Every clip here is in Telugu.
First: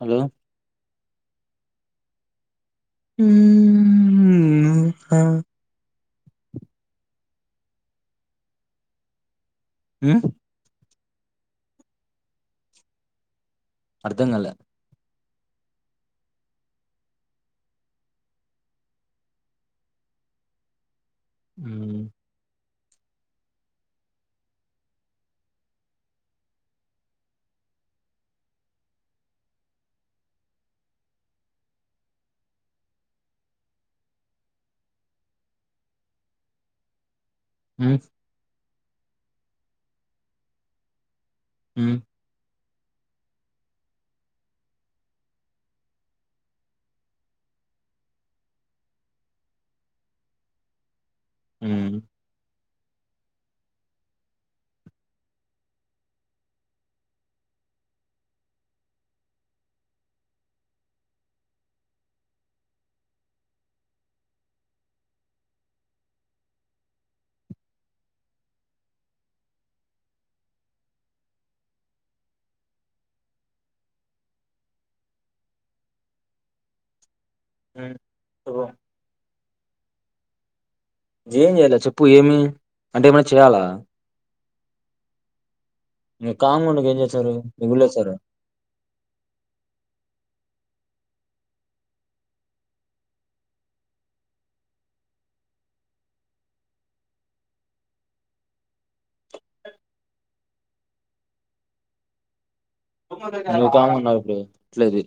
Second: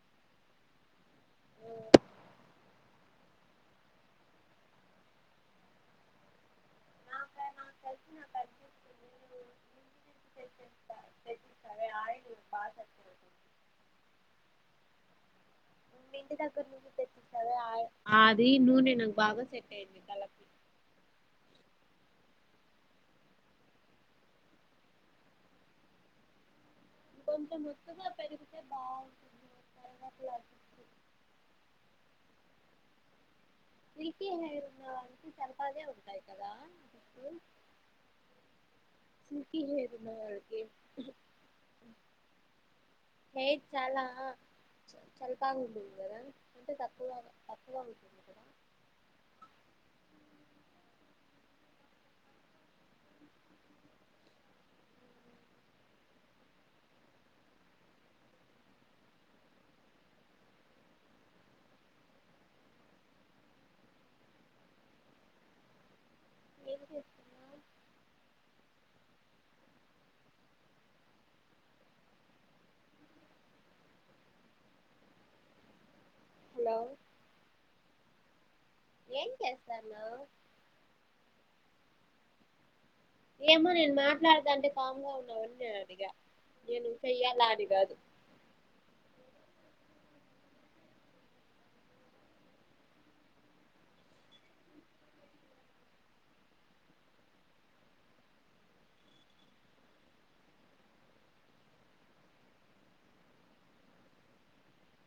హలో ఓ ఊ హ కలిసినా పర్సన్ [unintelligible] ఉ [unintelligible] ఆయిల్ బాగా [unintelligible] అర్ధంగాల నిన్న ఇంటి దగ్గర నుంచి తెచ్చించావే ఆ అది నూనె నాకు బాగా సెట్ అయ్యంది కలపి ఉమ్ ఇంకా కొంచెం ఒత్తుగా పెరిగితే బాగుంటుంది [unintelligible] సిల్కీ హెయిర్ ఉన్న వాళ్ళకి సలపాగే ఉంటాయి కదా జుట్టు ఉ సిల్కీ హేరు ఉన్నవాళ్ళకి ఉ హెయిర్ చాలా చలి చలిపగా ఉంటంది కదా అంటే తక్కువగానే తకువ ఉంటంది కదా ఉ ఎం చేస్తున్నవ్ లవ్ ఉ చెప్పు ఏం చేస్తాన్నవు ఏం చెయ్యాలా చెప్పు ఏమి అంటే ఏమైనా చేయాలా ఏమో నేను మాట్లాడతంటే కామ్ గా ఉన్నావని అడిగా ఇ కామ్ గా నేను ఉండక ఎంజెస్తరు చెయ్యాలా అని కాదు ముల్లెస్తారా నువ్వు కామ్ గా ఉన్నావా ఇప్పుడు ఇట్లేది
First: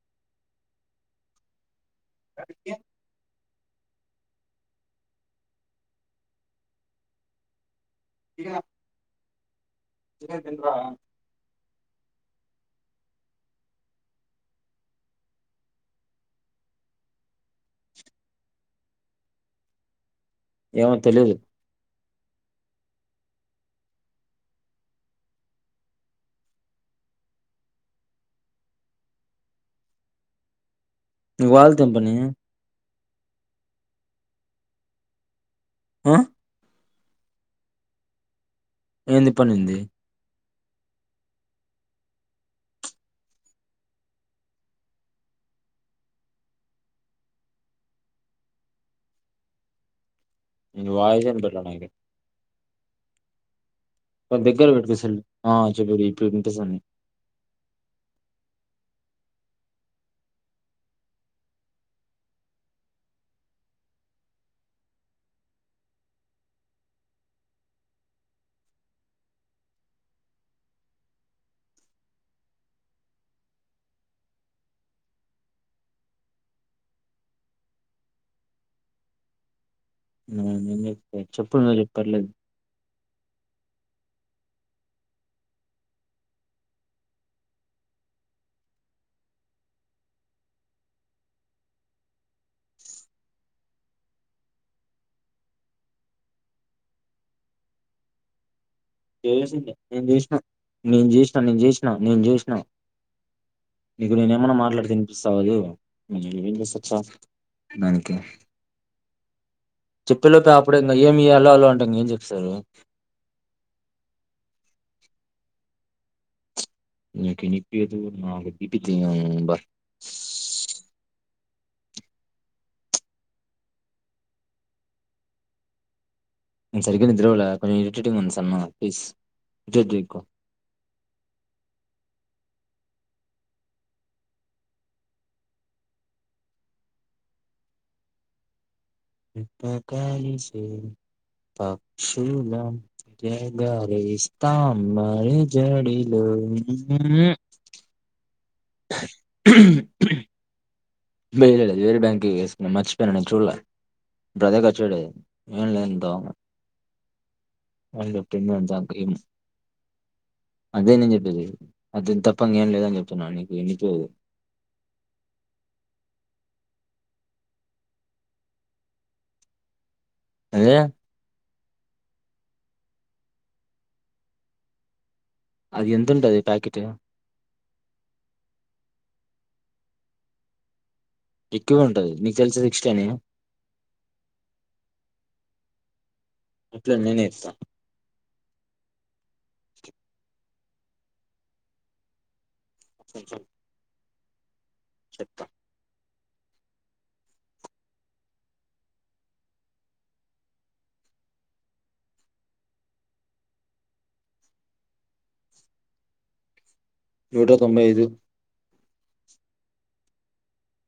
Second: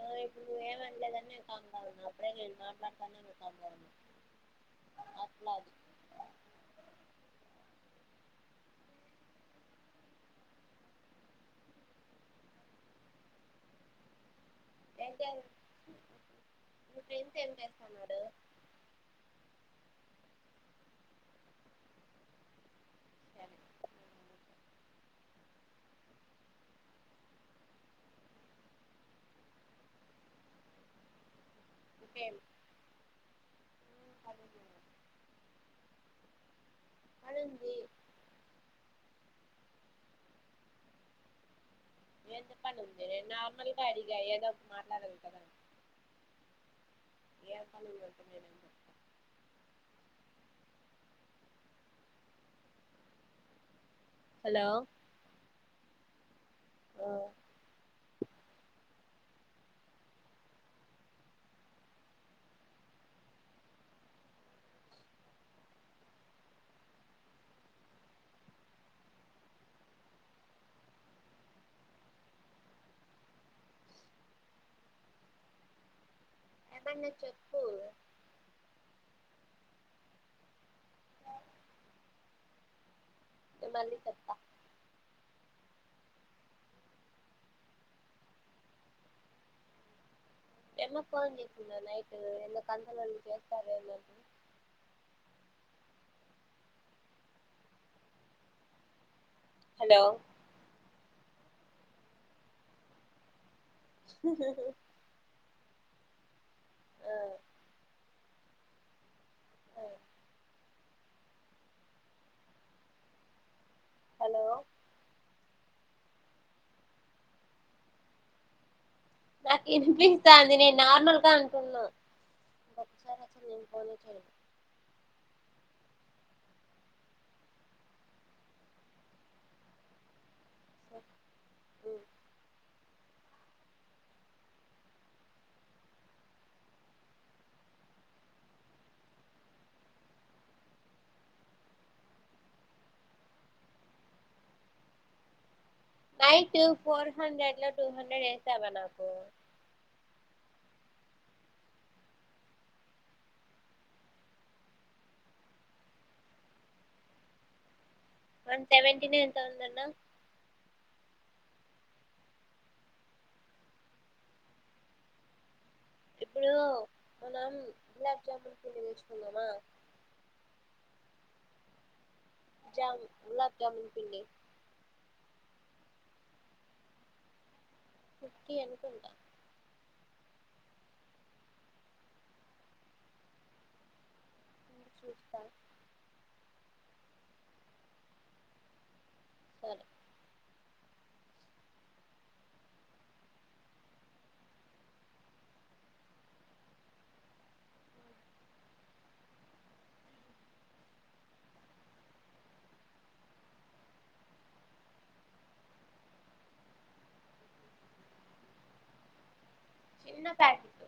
ఆ ఇప్పుడు ఏమనలేదని అంట కామ్ గా ఉన్నా అప్పుడే లేను మాట్లాడుతానే అ అట్లా అది ఇగ తినేది తినడ్రా [unintelligible] ఏం చేస్తాన్నడు ఏమో తెలీదు సరే నీవాల్ తెంపని అది ఆ అడుంది ఏంది పనుంది ఏ చెప్పని ఉంది నేను నార్మల్ గా అడిగా ఏదో ఒక మాట్లాడలి కదా ఏమ్ పనులు ఉంటాయి ఏమైనా చెప్ప ని వాయిస్ ఇన్పీయట్లే నాకైతే కో హలో దగ్గర పెట్టుకో సెల్ ఆ చెప్పు ఆ ఇప్పుడు వినిపిస్తోంది ఆ ఎంటన్ చెప్పు ఆ, ఏం చెప్తా? చెప్పు లేదు పర్లేదు నేను మళ్ళీ చెప్తా ఏమ ఫోన్ చేసిందా నైట్ [unintelligible] చేస్తారు చేసిందే హలో నేను చేసినా నేను చేసినా నేను చేసినా నేను చేసినా నీకు నేనేమైనా మాట్లాడితే వినిస్తావదు నువ్వేం చేసి చచ్చావ్ ఆ దానికి చెప్పేలోపే అప్పుడే ఇంకా ఏమి ఇయాలో అలా అంటాం ఏం చెప్స్తారు హలో నీకు వినిపియ్యదు నాకు పి నాకు ఇనిపిస్తాంది నేను నార్మల్గా కున్న ఒకసారి అచ్చ నేను పోనే చేయలేదు నేను సరిగ్గా నిద్రపోలే కొంచెం ఇరిటేటింగ్ గా ఉంది సన్మాల ప్లీస్ స ప్రకాళిస్తే పక్షులం నీ గాలి ఇస్తాం మరి జడిలో నైట్ ఫోర్ హండ్రెడ్ లో టూ హండ్రెడ్ ఏసావా నాకు త్రీ వెయ్యలేదు వేరు బ్యాంకుకు వేసినాను మర్చిపోయినాను నేను చూడలే ఇప్పుడు అదే ఖర్చు పెట్టేది ఏం లేంతో వన్ ఫేస్టీ వన్ నంత అగ్రిమ్ సెవెంటీనే ఎంత ఉందన్నావ్ అదే నేను చెప్పేది అది తప్ప ఏం లేదని చెప్తున్నా నీకు వినిపియ్యదు ఎప్పుడు మనం గులాబ్ జమూన్ పలి తెచ్చుకుందామా అదే జామ్ గులాబ్ జామూన్ పిండి అది ఎంతుంటది ప్యాకెట్ సిక్స్టీ అనుకుంటా ఎక్కువే ఉంటది నీకు తెలుసా సిక్స్టీ అని చూస్త అట్లా నేనే ఇస్త సరే కొంచెం చెప్తా నూట తొంభై ఐదు చిన్న ప్యాకెట్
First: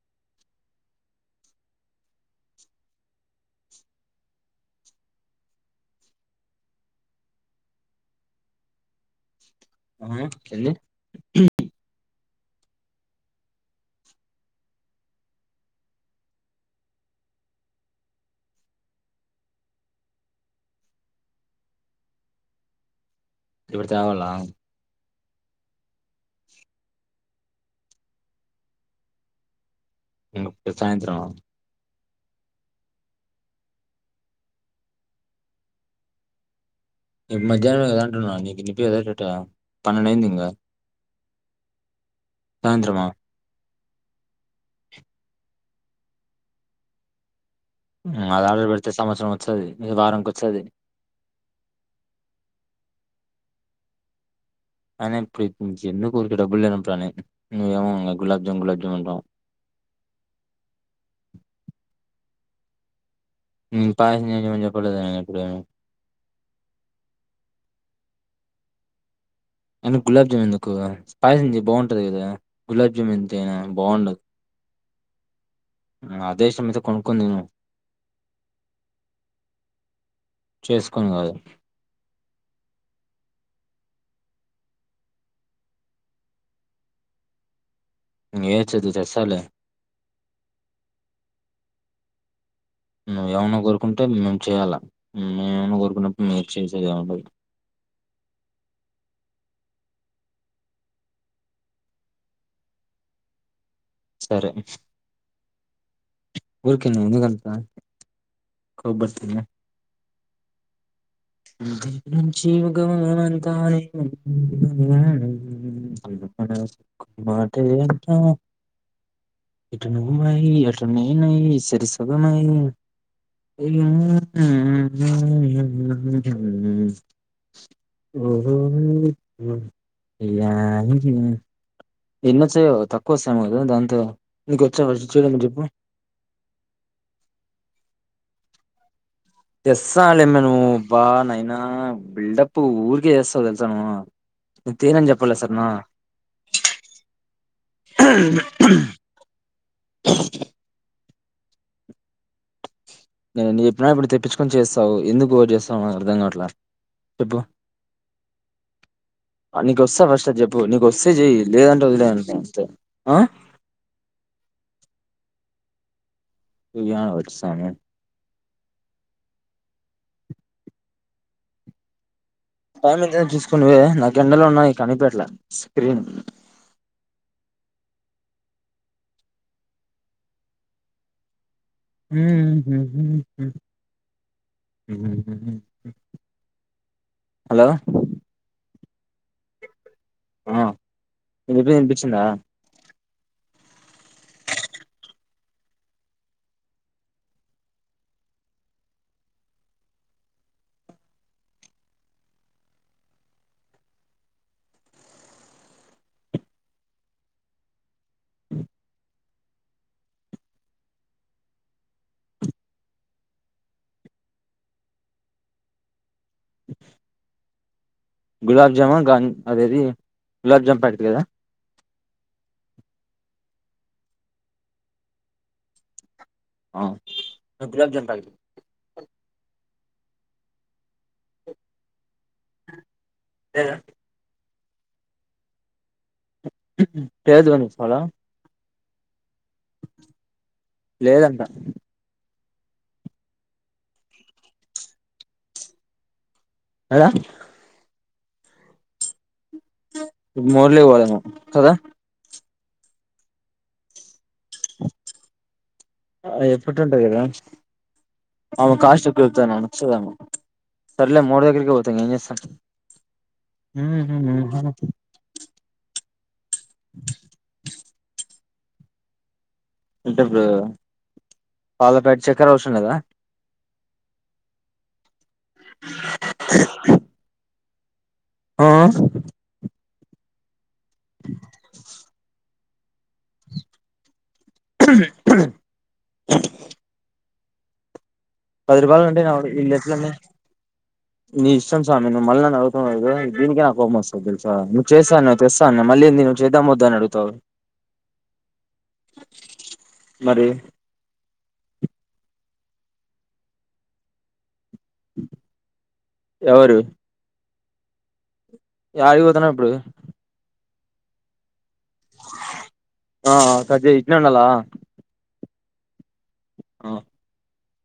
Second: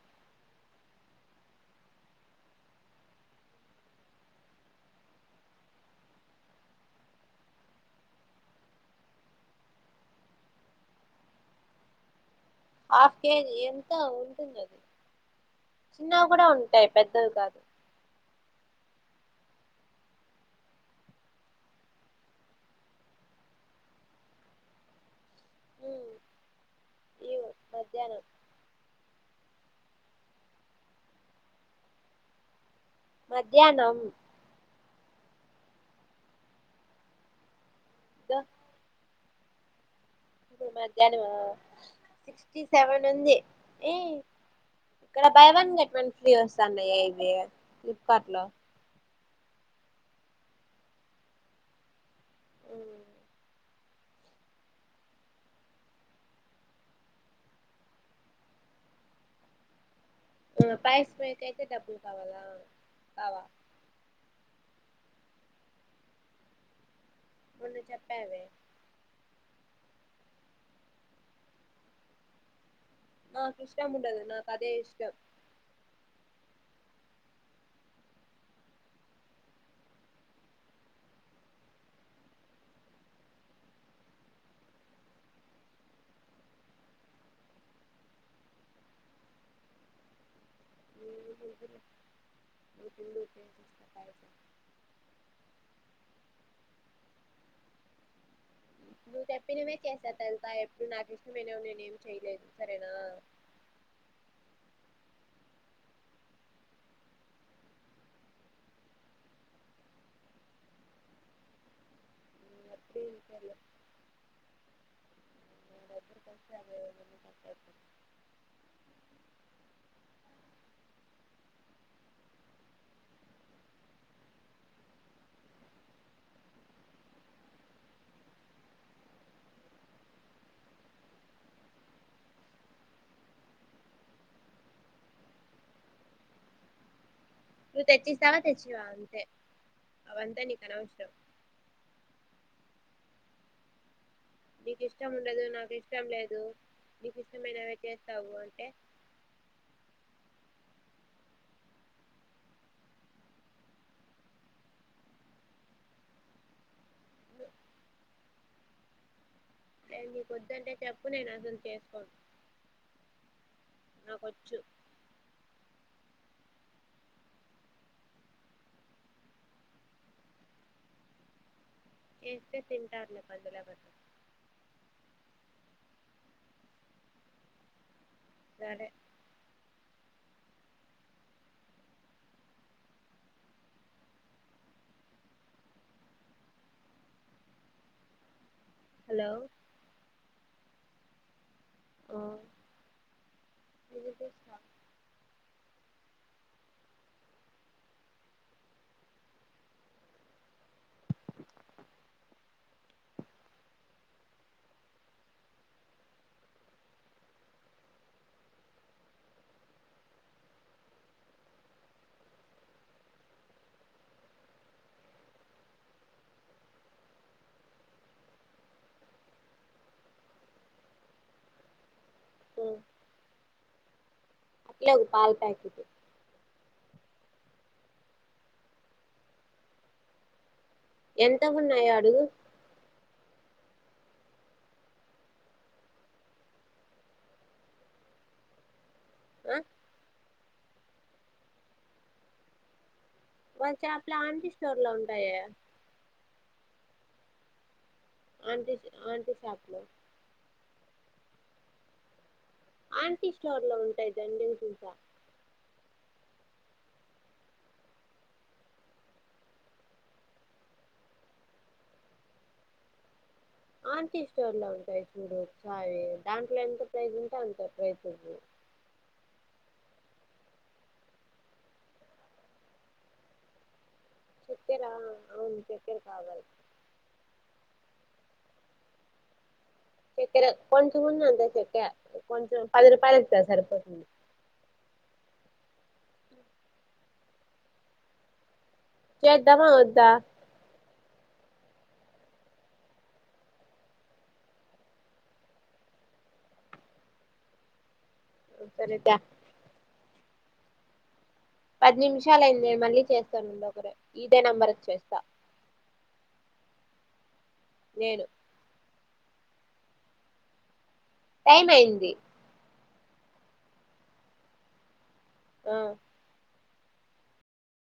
హ్మ్ ఏంది హాఫ్ కేజీ ఎంత ఉంటుందది చిన్నవి కూడా ఉంటాయి పెద్దది కాక ఇప్పుడు తావాల హుమ్ ఇవ్ మధ్యాహ్నం ఇంగ ఇప్పుడు సాయంత్రం మధ్యాహ్నం ఇప్ మధ్యాహ్నం కదా అంటున్న ఇగో నీకు [unintelligible] ఎట్టెట్ట పన్నెండయింది ఇప్పుడు మధ్యాహ్నం ఆ సిక్స్టీ సాయంత్రమా సెవెన్ ఉంది ఏ ఇక్కడ buy one get one free వస్తున్నయెంది హుమ్ అది ఆర్డర్ పెడితే సంవత్సరం వచ్చది ఇది వారంకొచ్చది ఐనా ఇప్పుడు ఎందుకు ఊరికే డబ్బులేనప్పుడు అనీ నువ్వేమో ఇంకా గులాబ్ జామ్ గులాబ్ జామ్ అంటావ్ హుమ్ పాయసం కయితే డబ్బులు కావాలా కావా హుమ్ పాయసం చేయమని చెప్పలేదే నేను ఎప్పుడే చెప్పావే అయినా గులాబ్ జామ్ ఎందుకూ అని పాయసం చెయ్ బాగుంటది కదా గులాబ్ జామ్ ఎంతైనా నాకు ఇష్టం బాగుండదు ఉండదు నాకు అదే ఇష్టం అంతా ఇష్టమైతే కొనుకొని తిను చేస్కొన్ కాదు ఏడ్చదు తెస్తాలే ఏమన్నా కోరుకుంటే మేము చేయాలా మేమే మన్నా కోరుకు నువ్ చేసేదేముండదు నువ్వు చెప్పినవే చేసా తెలుస ఎప్పుడు నాకు ఇష్టమైనవి నేనేం చెయలేదు సరేనా సరే ఊర్కే నువు ఎందుకంత కోపడుతున్నావ్ శివగామివంతానేను అంటే ఎంటో ఇటు నువ్వై అటునేనై సరి సగమై [unintelligible] ఓహో లాహిరి ఎన్ని వచ్చాయో తక్కువ వస్తాయమో కదా దాంతో నీక వచ్చా ఫస్ట్ చేయడం చెప్పు నువ్వు తెచ్చిస్తావా తెచ్చియ్యావా అంతే తెస్తా లేమ్మ అవంతా నువ్వు నీకు బా అనవసరం నైనా బిల్డప్ ఊరికే చేస్తావు తెలుసా నువ్వు నేను నీకు తేనని ఇష్టం చెప్పలే ఉండదు సరేనా నాకు ఇష్టం లేదు నీ కిష్టమైనవే చేస్తావు అంటే నేను ఎన్ని చెప్పినా ఇప్పుడు తెప్పించుకొని చేస్తావు ఎందుకు ఓవర్ చేస్తావు నాకు అర్థం కావట్లా చెప్పు [inaudible] నీకొస్తా ఫస్ట్ నీకు అది చెప్పు వద్దంటే నీకు వస్తే నేను చెయి అసలు లేదంటే వదిలే అంతే నా కొచ్చు తూ న వచ్చ సామె చేస్తే టైమ్ ఎదో తింటారులే చూసుకునివే పందులాగట్ట నా గెండలో ఉన్నాయి కనిపెట్లా స్క్రీన్ సరే హ హలో హలో ఆ ఇ ఎప్పుపించందా వినిపిస్తుంది [inaudible] [inaudible] గులాబ్ జాముగాం అదేది గులాబ్ జాము పెట్ది కదా ఉ అట్లే పాల పాకెట్టు ఆ ఒక గులాం జామున్ ప్యాకెట్ ఎంత ఉన్నాయ అడుగు లేదా ఏదు వంది సాలా ఆ లేదంట వచ్చలా ఆంటిీ స్టోర్ లో ఉంటాయ అదా ఆంటీస్ ఆంటీసా మోర్లే పోదా ను కదా ఆంటీ స్టోర్ లో ఉంటాయి దండికా ఎప్పుడు ఉంటారు కదా ఆమ కాష్ట కొతాచ్చద [unintelligible] సరలే మూడు వగకి పోతు ఏం చేస్తా ఆంటీ స్టోర్ లో ఉంటాయి చూడు చాయి దాంట్లో ఎంత ప్రైస్ ఉంటే అంత ప్రైస్ అంటే ఇప్పుడు పాల ప్యాకెట్ చక్కర అవసరం లేదా చెక్కర అవును చెక్కర కావాలి ఆ చెక్కర కొంచెం ఉంది అంతే చెక్కర కొంచెం పది రూపాయలు ఇస్త సరపోతది పది రూపాయలు అండి నా చేద్దామా వద్దా ఇల్లుట్లుండి నీ ఇష్టం స్వామి నువ్వు మళ్ళ న అవుతలేదు దీనిక నాకుఓ వస్తుంది తెలుసా నువ్వు చేస్తానువ్ తెస్తా అన్న అళ్ నేను చేద్దాం వద్దాని అగుతాను సరే దా మరి పది నిమిషాలు అయింది మళ్ళీ చేస్తానుండి ఒకరు ఇదే నంబర్ వచ్చి ఎవరు నేను యాడికి పోతన్నవ్ ఇప్పుడు టైమ్ అయింది ఆ ఆ కట్ జేయ్ ఇట్టనే ఉండాలా ఆ ఆ